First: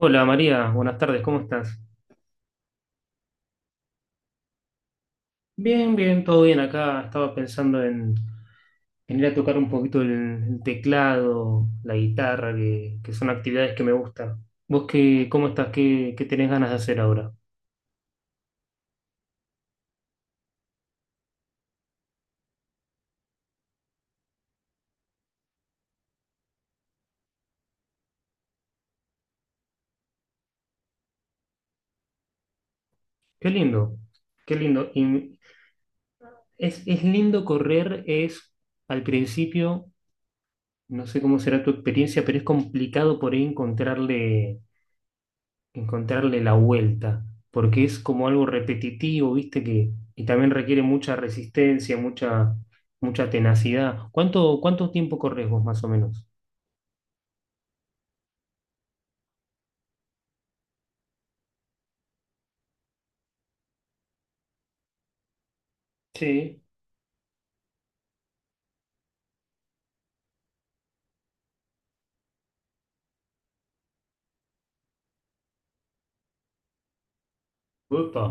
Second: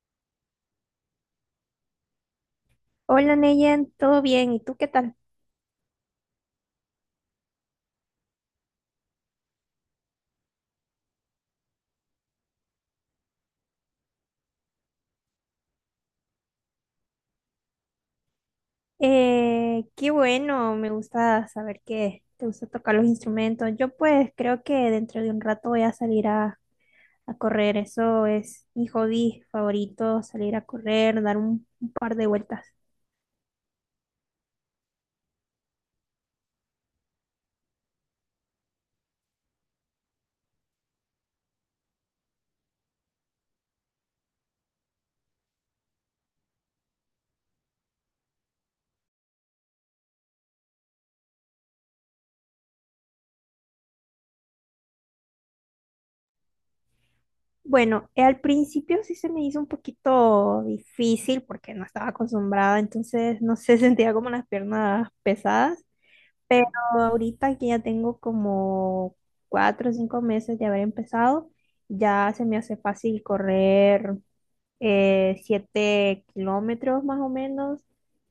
Hola María, buenas tardes, ¿cómo estás? Hola Neyen, ¿todo bien? ¿Y tú qué tal? Bien, todo bien acá. Estaba pensando en ir a tocar un poquito el teclado, la guitarra, que son actividades que me gustan. ¿Vos cómo estás? ¿Qué tenés ganas de hacer ahora? Qué bueno, me gusta saber que te gusta tocar los instrumentos. Yo pues creo que dentro de un rato voy a salir a correr, eso es mi hobby favorito, salir a correr, dar un par de vueltas. Qué lindo, qué lindo. Y es lindo correr, es al principio, no sé cómo será tu experiencia, pero es complicado por ahí encontrarle la vuelta, porque es como algo repetitivo, ¿viste? Que, y también requiere mucha resistencia, mucha tenacidad. ¿Cuánto tiempo corres vos más o menos? Bueno, al principio sí se me hizo un poquito difícil porque no estaba acostumbrada, entonces no sé, sentía como las piernas pesadas. Sí. Pero ahorita que ya tengo como 4 o 5 meses de haber empezado, ya se me hace fácil correr 7 kilómetros más o menos. Upa,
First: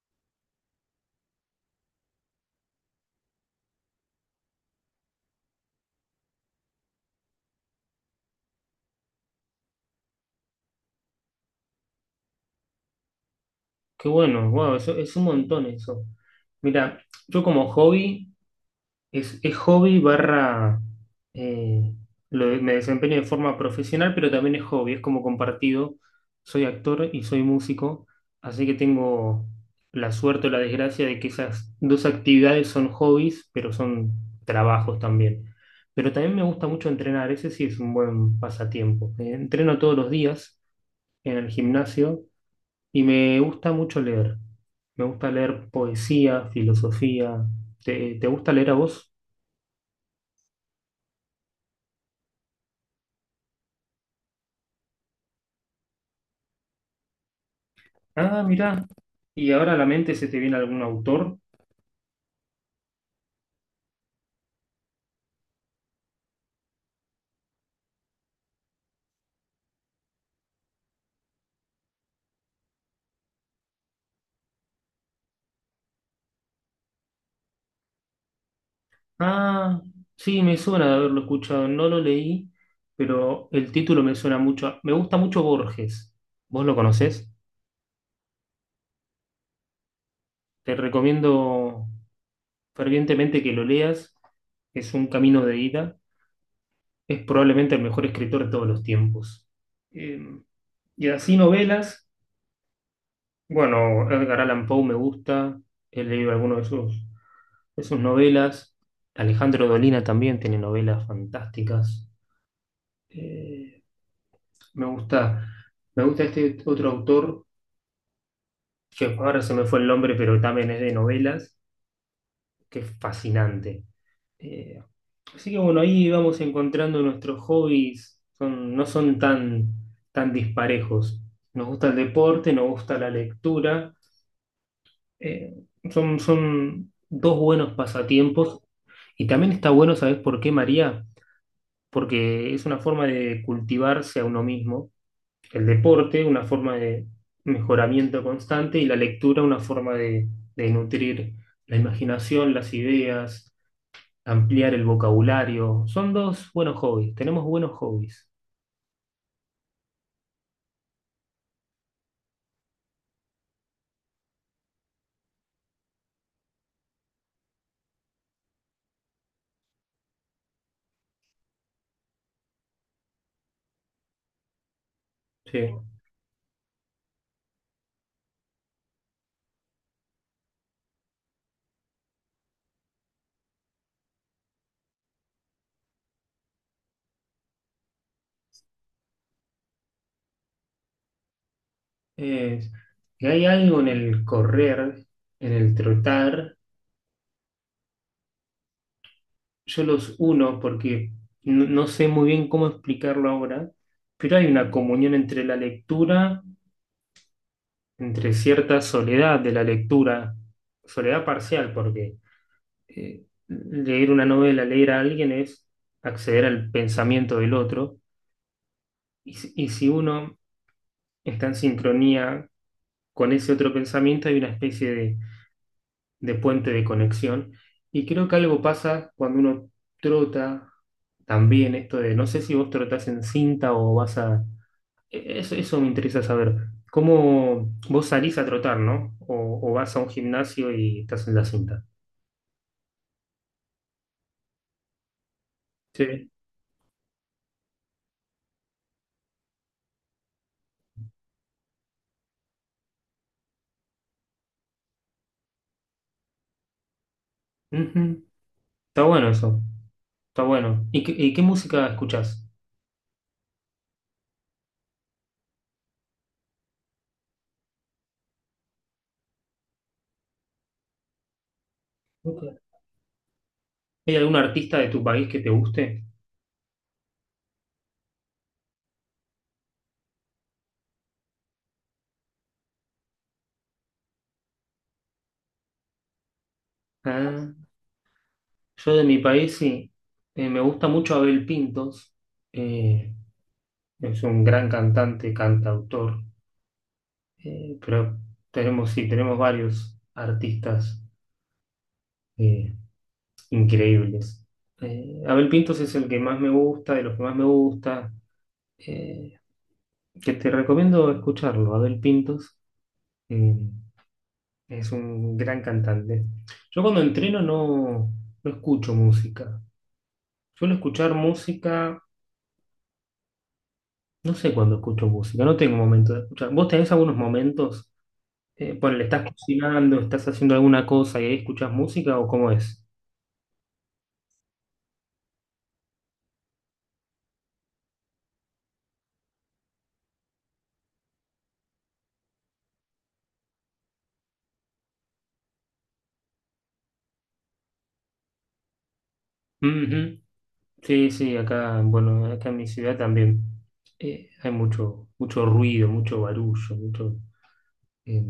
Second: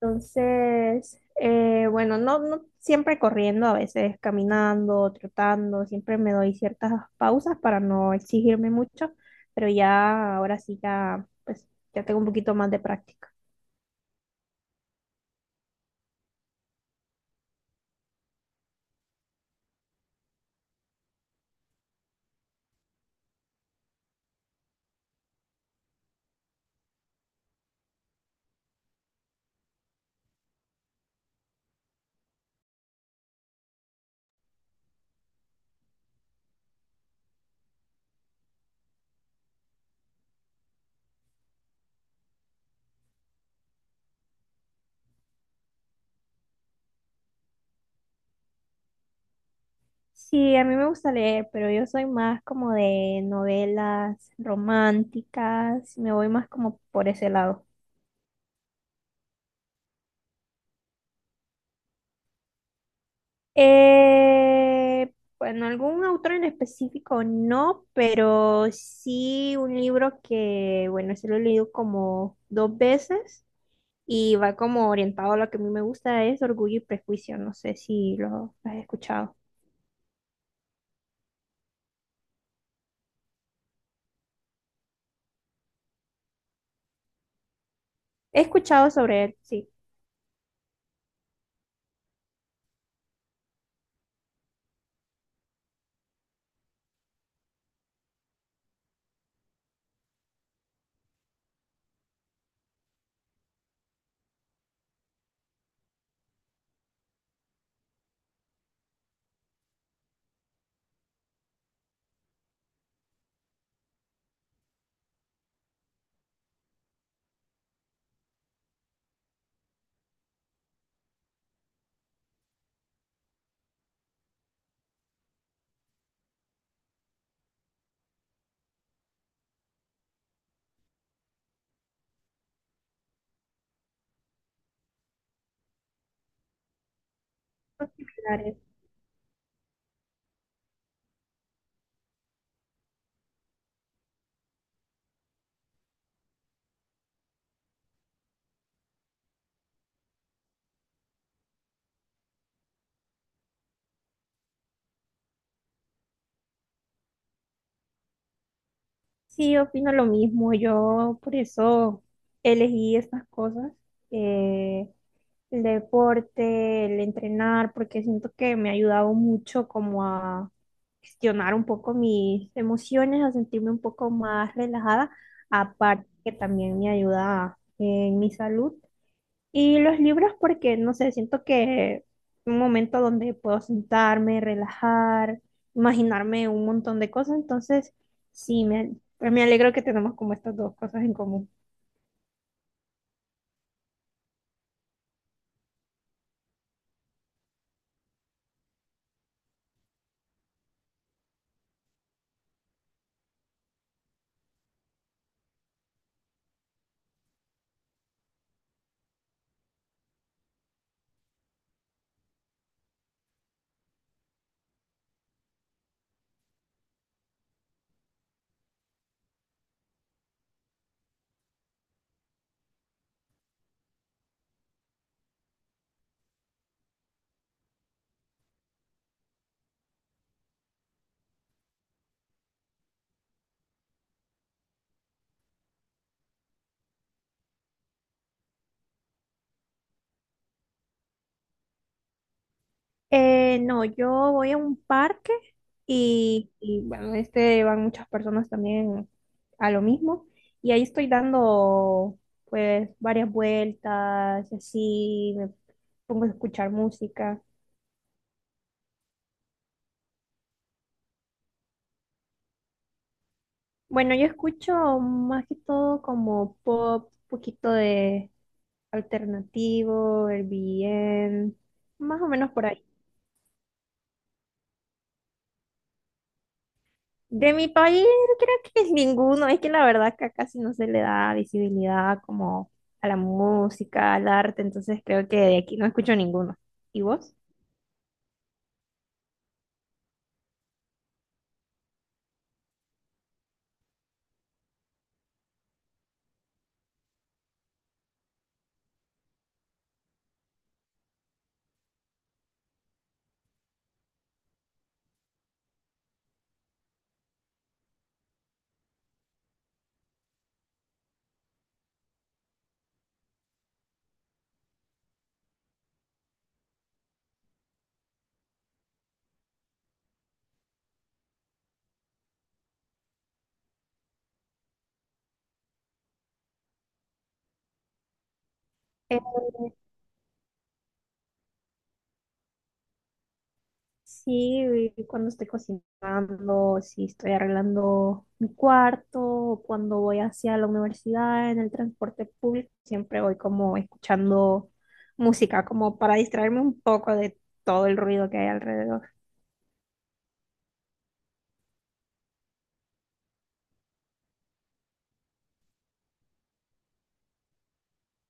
Entonces, bueno, no, no siempre corriendo, a veces caminando, trotando, siempre me doy ciertas pausas para no exigirme mucho, pero ya ahora sí ya, pues, ya tengo un poquito más de práctica. qué bueno, wow, eso, es un montón eso. Mira, yo como hobby. Es hobby barra, eh, me desempeño de forma profesional, pero también es hobby, es como compartido. Soy actor y soy músico, así que tengo la suerte o la desgracia de que esas dos actividades son hobbies, pero son trabajos también. Pero también me gusta mucho entrenar, ese sí es un buen pasatiempo. Entreno todos los días en el gimnasio y me gusta mucho leer. Me gusta leer poesía, filosofía. ¿Te gusta leer a vos? Sí, a mí me gusta leer, pero yo soy más como de novelas románticas, me voy más como por ese lado. Ah, mirá. ¿Y ahora a la mente se te viene algún autor? Eh, bueno, algún autor en específico no, pero sí un libro que, bueno, se lo he leído como dos veces y va como orientado a lo que a mí me gusta, es Orgullo y Prejuicio, no sé si lo has escuchado. Ah, sí, me suena de haberlo escuchado. No lo leí, pero el título me suena mucho. Me gusta mucho Borges. ¿Vos lo conocés? He escuchado sobre él, sí. Te recomiendo fervientemente que lo leas. Es un camino de ida. Es probablemente el mejor escritor de todos los tiempos. Eh, y así novelas. Bueno, Edgar Allan Poe me gusta. He leído algunos de sus. De sus novelas. Alejandro Dolina también tiene novelas fantásticas. Eh, me gusta, me gusta este otro autor, que ahora se me fue el nombre, pero también es de novelas, que es fascinante. Eh, Así que bueno, ahí vamos encontrando nuestros hobbies, son, no son tan, tan disparejos. Nos gusta el deporte, nos gusta la lectura, eh, son, son dos buenos Son similares. pasatiempos. Y también está bueno, ¿sabes por qué, María? Porque es una forma de cultivarse a uno mismo, el deporte una forma de mejoramiento constante y la lectura una forma de nutrir la imaginación, las ideas, ampliar el vocabulario. Son dos buenos hobbies, tenemos buenos hobbies. Sí, opino lo mismo. Yo por eso elegí estas cosas, eh, el deporte, el entrenar, porque siento que me ha ayudado mucho como a gestionar un poco mis emociones, a sentirme un poco más relajada, Sí. aparte que también me ayuda en mi salud. Y los libros porque, no sé, siento que un momento donde puedo sentarme, relajar, imaginarme un montón de cosas, entonces sí, me alegro que tenemos como estas dos cosas en común. Es- y hay algo en el correr, en el trotar, yo los uno porque no sé muy bien cómo explicarlo ahora, pero hay una comunión entre la lectura, entre cierta soledad de la lectura, soledad parcial, porque leer una novela, leer a alguien es acceder al pensamiento del otro, y, y si uno está en sincronía con ese otro pensamiento, hay una especie de puente de conexión, y creo que algo pasa cuando uno trota también, esto de, no sé si vos trotás en cinta o vas a, eso, eso me interesa saber. ¿Cómo vos salís a trotar, ¿no? O vas a un gimnasio y estás en la cinta. No, yo voy a un parque Sí. Y, bueno, este van muchas personas también a lo mismo y ahí estoy dando pues varias vueltas, y así me pongo a escuchar música. Ujú. Está bueno eso, está bueno. ¿Y y qué música escuchás? Bueno, yo escucho más que todo como pop, poquito de alternativo, el bien, más o menos Ok. por ahí. ¿Hay algún artista de tu país que te guste? De mi país creo que es ninguno, es que la verdad que casi no se le da visibilidad como a la música, al arte, entonces creo que de aquí no escucho ninguno. ¿Y vos? Ah, yo de mi país sí. Me gusta mucho Abel Pintos. Eh, es un gran cantante, cantautor. Pero tenemos, sí, tenemos varios artistas eh, increíbles. Abel Pintos es el que más me gusta, de los que más me gusta, eh, que te recomiendo escucharlo. Abel Pintos eh, es un gran cantante. Yo cuando entreno no, no escucho música. Suelo escuchar música, no sé cuándo escucho música, no tengo momento de escuchar. ¿Vos tenés algunos momentos? Ponele, Eh, estás cocinando, estás haciendo alguna cosa y ahí escuchás música o cómo es? Sí, güey, cuando estoy cocinando, si estoy arreglando mi cuarto, o cuando voy hacia la universidad en el transporte público, siempre voy como escuchando música, como para distraerme un poco de todo el ruido que hay alrededor. Ujú. Sí, sí, acá, bueno, acá en mi ciudad también hay mucho, mucho ruido, mucho barullo, mucho. eh,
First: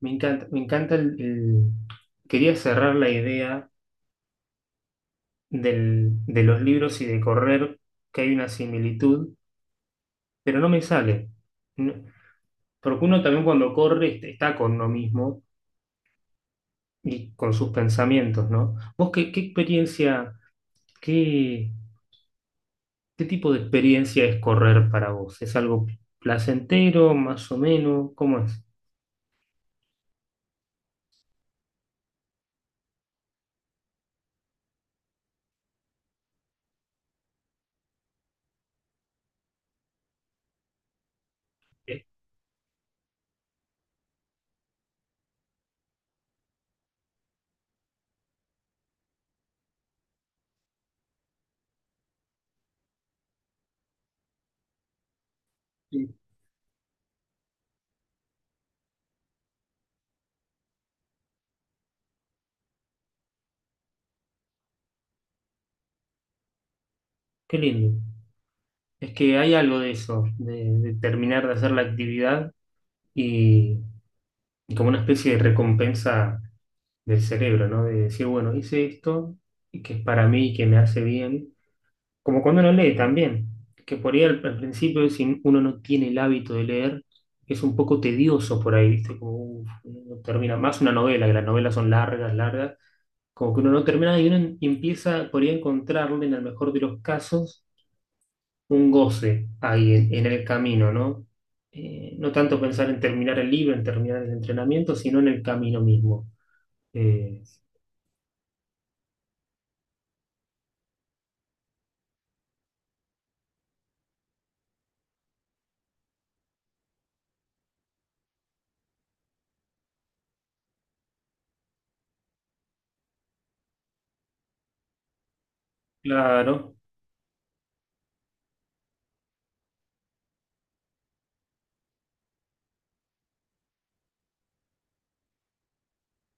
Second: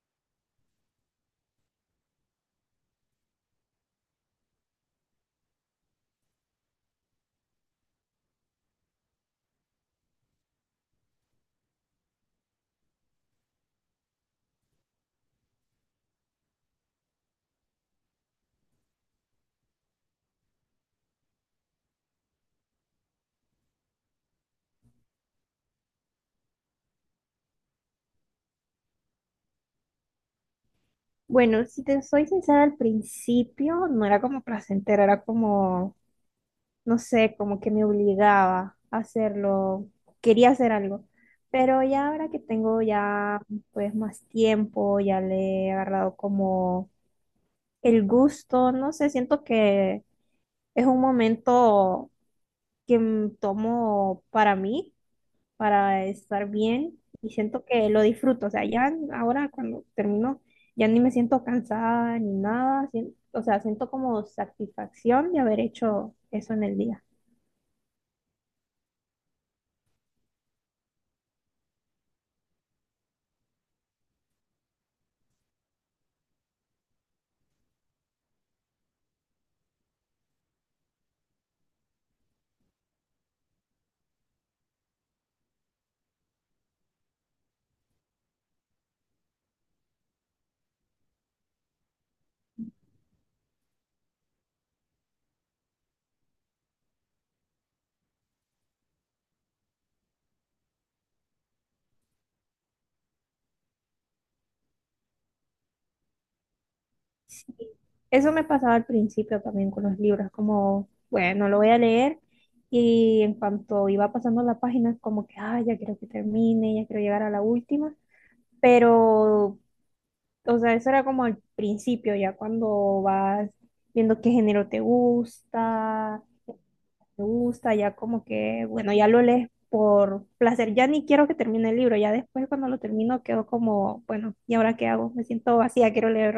me encanta quería cerrar la idea de los libros y de correr, que hay una similitud, pero no me sale. No- Porque uno también cuando corre está con uno mismo y con sus pensamientos, ¿no? ¿Vos qué experiencia, ¿qué tipo de experiencia es correr para vos? ¿Es algo placentero, más o menos? ¿Cómo es? Bueno, si te soy sincera, al principio no era como placentero, era como no sé, como que me obligaba a hacerlo, quería hacer algo. Pero Eh, ya ahora que tengo ya pues más tiempo, ya le he agarrado como el gusto, no sé, siento que es un momento que tomo para mí, para Sí. estar bien y siento que lo disfruto. O sea, ya ahora cuando termino, ya ni me siento cansada ni nada, o sea, siento como satisfacción de haber hecho eso en el día. Qué lindo. Es que hay algo de eso, de terminar de hacer la actividad y, y como una especie de recompensa del cerebro, ¿no? De decir, bueno, hice esto y que es para mí, que me hace bien. Como cuando uno lee también, que por ahí al principio, si uno no tiene el hábito de leer, es un poco tedioso por ahí, ¿viste? Como, uf, no termina más una novela, que las novelas son largas como que uno no termina y uno empieza por ahí a encontrarle, en el mejor de los casos, un goce ahí en el camino, ¿no? No tanto pensar en terminar el libro, en terminar el entrenamiento, sino en el camino mismo. Eh, Sí, eso me pasaba al principio también con los libros, como, bueno, lo voy a leer y en cuanto iba pasando la página, como que, ah, ya quiero que termine, ya quiero llegar a la última, pero, o sea, eso era como al principio, ya cuando vas viendo qué género te gusta, qué claro, te gusta, ya como que, bueno, ya lo lees por placer, ya ni quiero que termine el libro, ya después cuando lo termino quedo como, bueno, ¿y ahora qué hago? Me siento vacía, quiero leer.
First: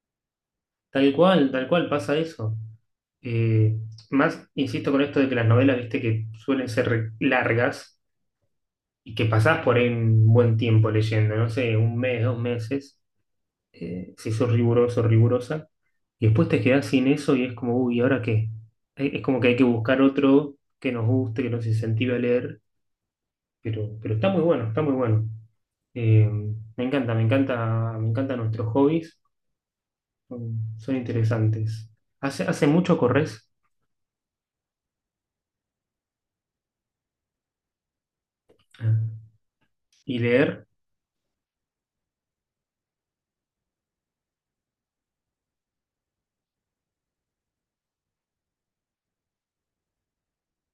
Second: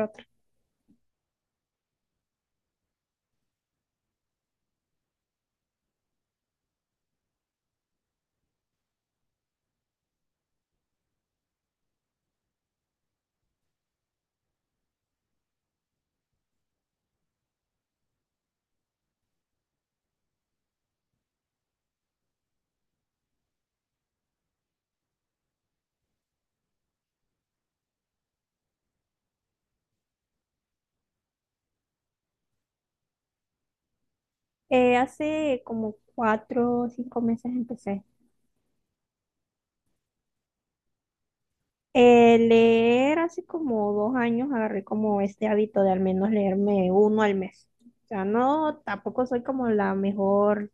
tal cual pasa eso. Eh, Más, insisto con esto de que las novelas, viste, que suelen ser largas y que pasás por ahí un buen tiempo leyendo, no sé, un mes, dos meses. Si sos riguroso, rigurosa, y después te quedás sin eso y es como, uy, ¿y ahora qué? Es como que hay que buscar otro que nos guste, que nos incentive a leer, pero está muy bueno, está muy bueno. Eh, me encantan nuestros hobbies, son, son interesantes. Hace mucho corres. Hace como 4 o 5 meses empecé. Ah. Y leer, Leer hace como 2 años agarré como este hábito de al menos leerme uno al mes. O sea, no, tampoco soy como la mejor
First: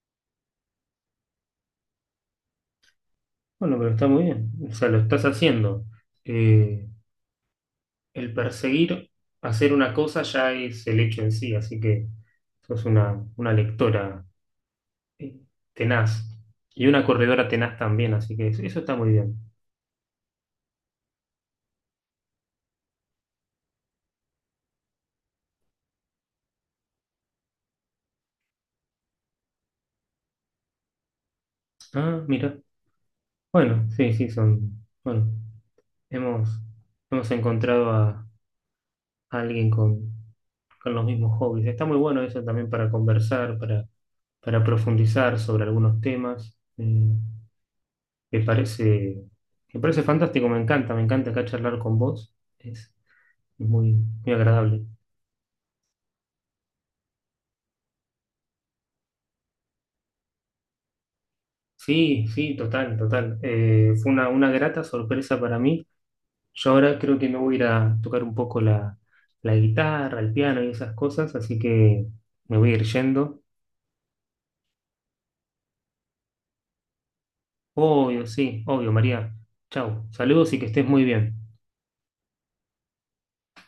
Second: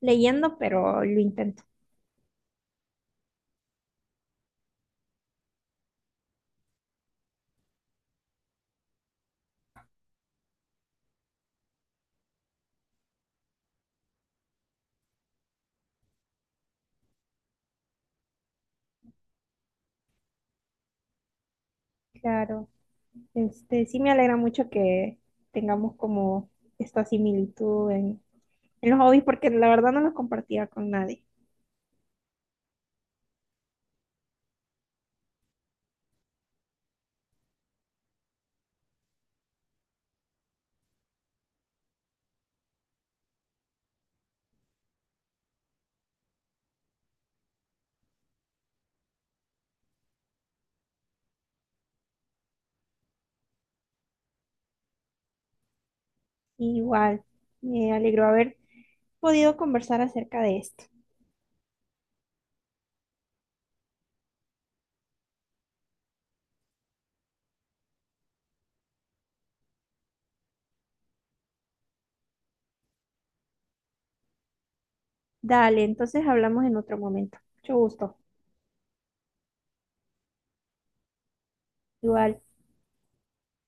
leyendo, pero lo intento. bueno, pero está muy bien, o sea, lo estás haciendo. Eh, el perseguir hacer una cosa ya es el hecho en sí, así que sos una lectora eh, tenaz. Y una corredora tenaz también, así que eso está muy bien. Claro, este, sí me alegra mucho que tengamos como esta similitud en los hobbies, porque la verdad no los compartía con nadie. Ah, mira. Bueno, sí, sí, son. Bueno, hemos, hemos encontrado a alguien con los mismos hobbies. Está muy bueno eso también para conversar, para profundizar sobre algunos temas. Me parece, me parece fantástico, me encanta acá charlar con vos. Es muy, muy agradable. Igual, me alegró haber podido conversar acerca de esto. Sí, sí, total, total. Fue una grata sorpresa para mí. Yo ahora creo que me voy a ir a tocar un poco la guitarra, el piano y esas cosas, así que me voy a ir yendo. Dale, entonces hablamos en otro momento. Mucho gusto. Obvio, sí, obvio, María. Chau, saludos y que estés muy bien. Igual.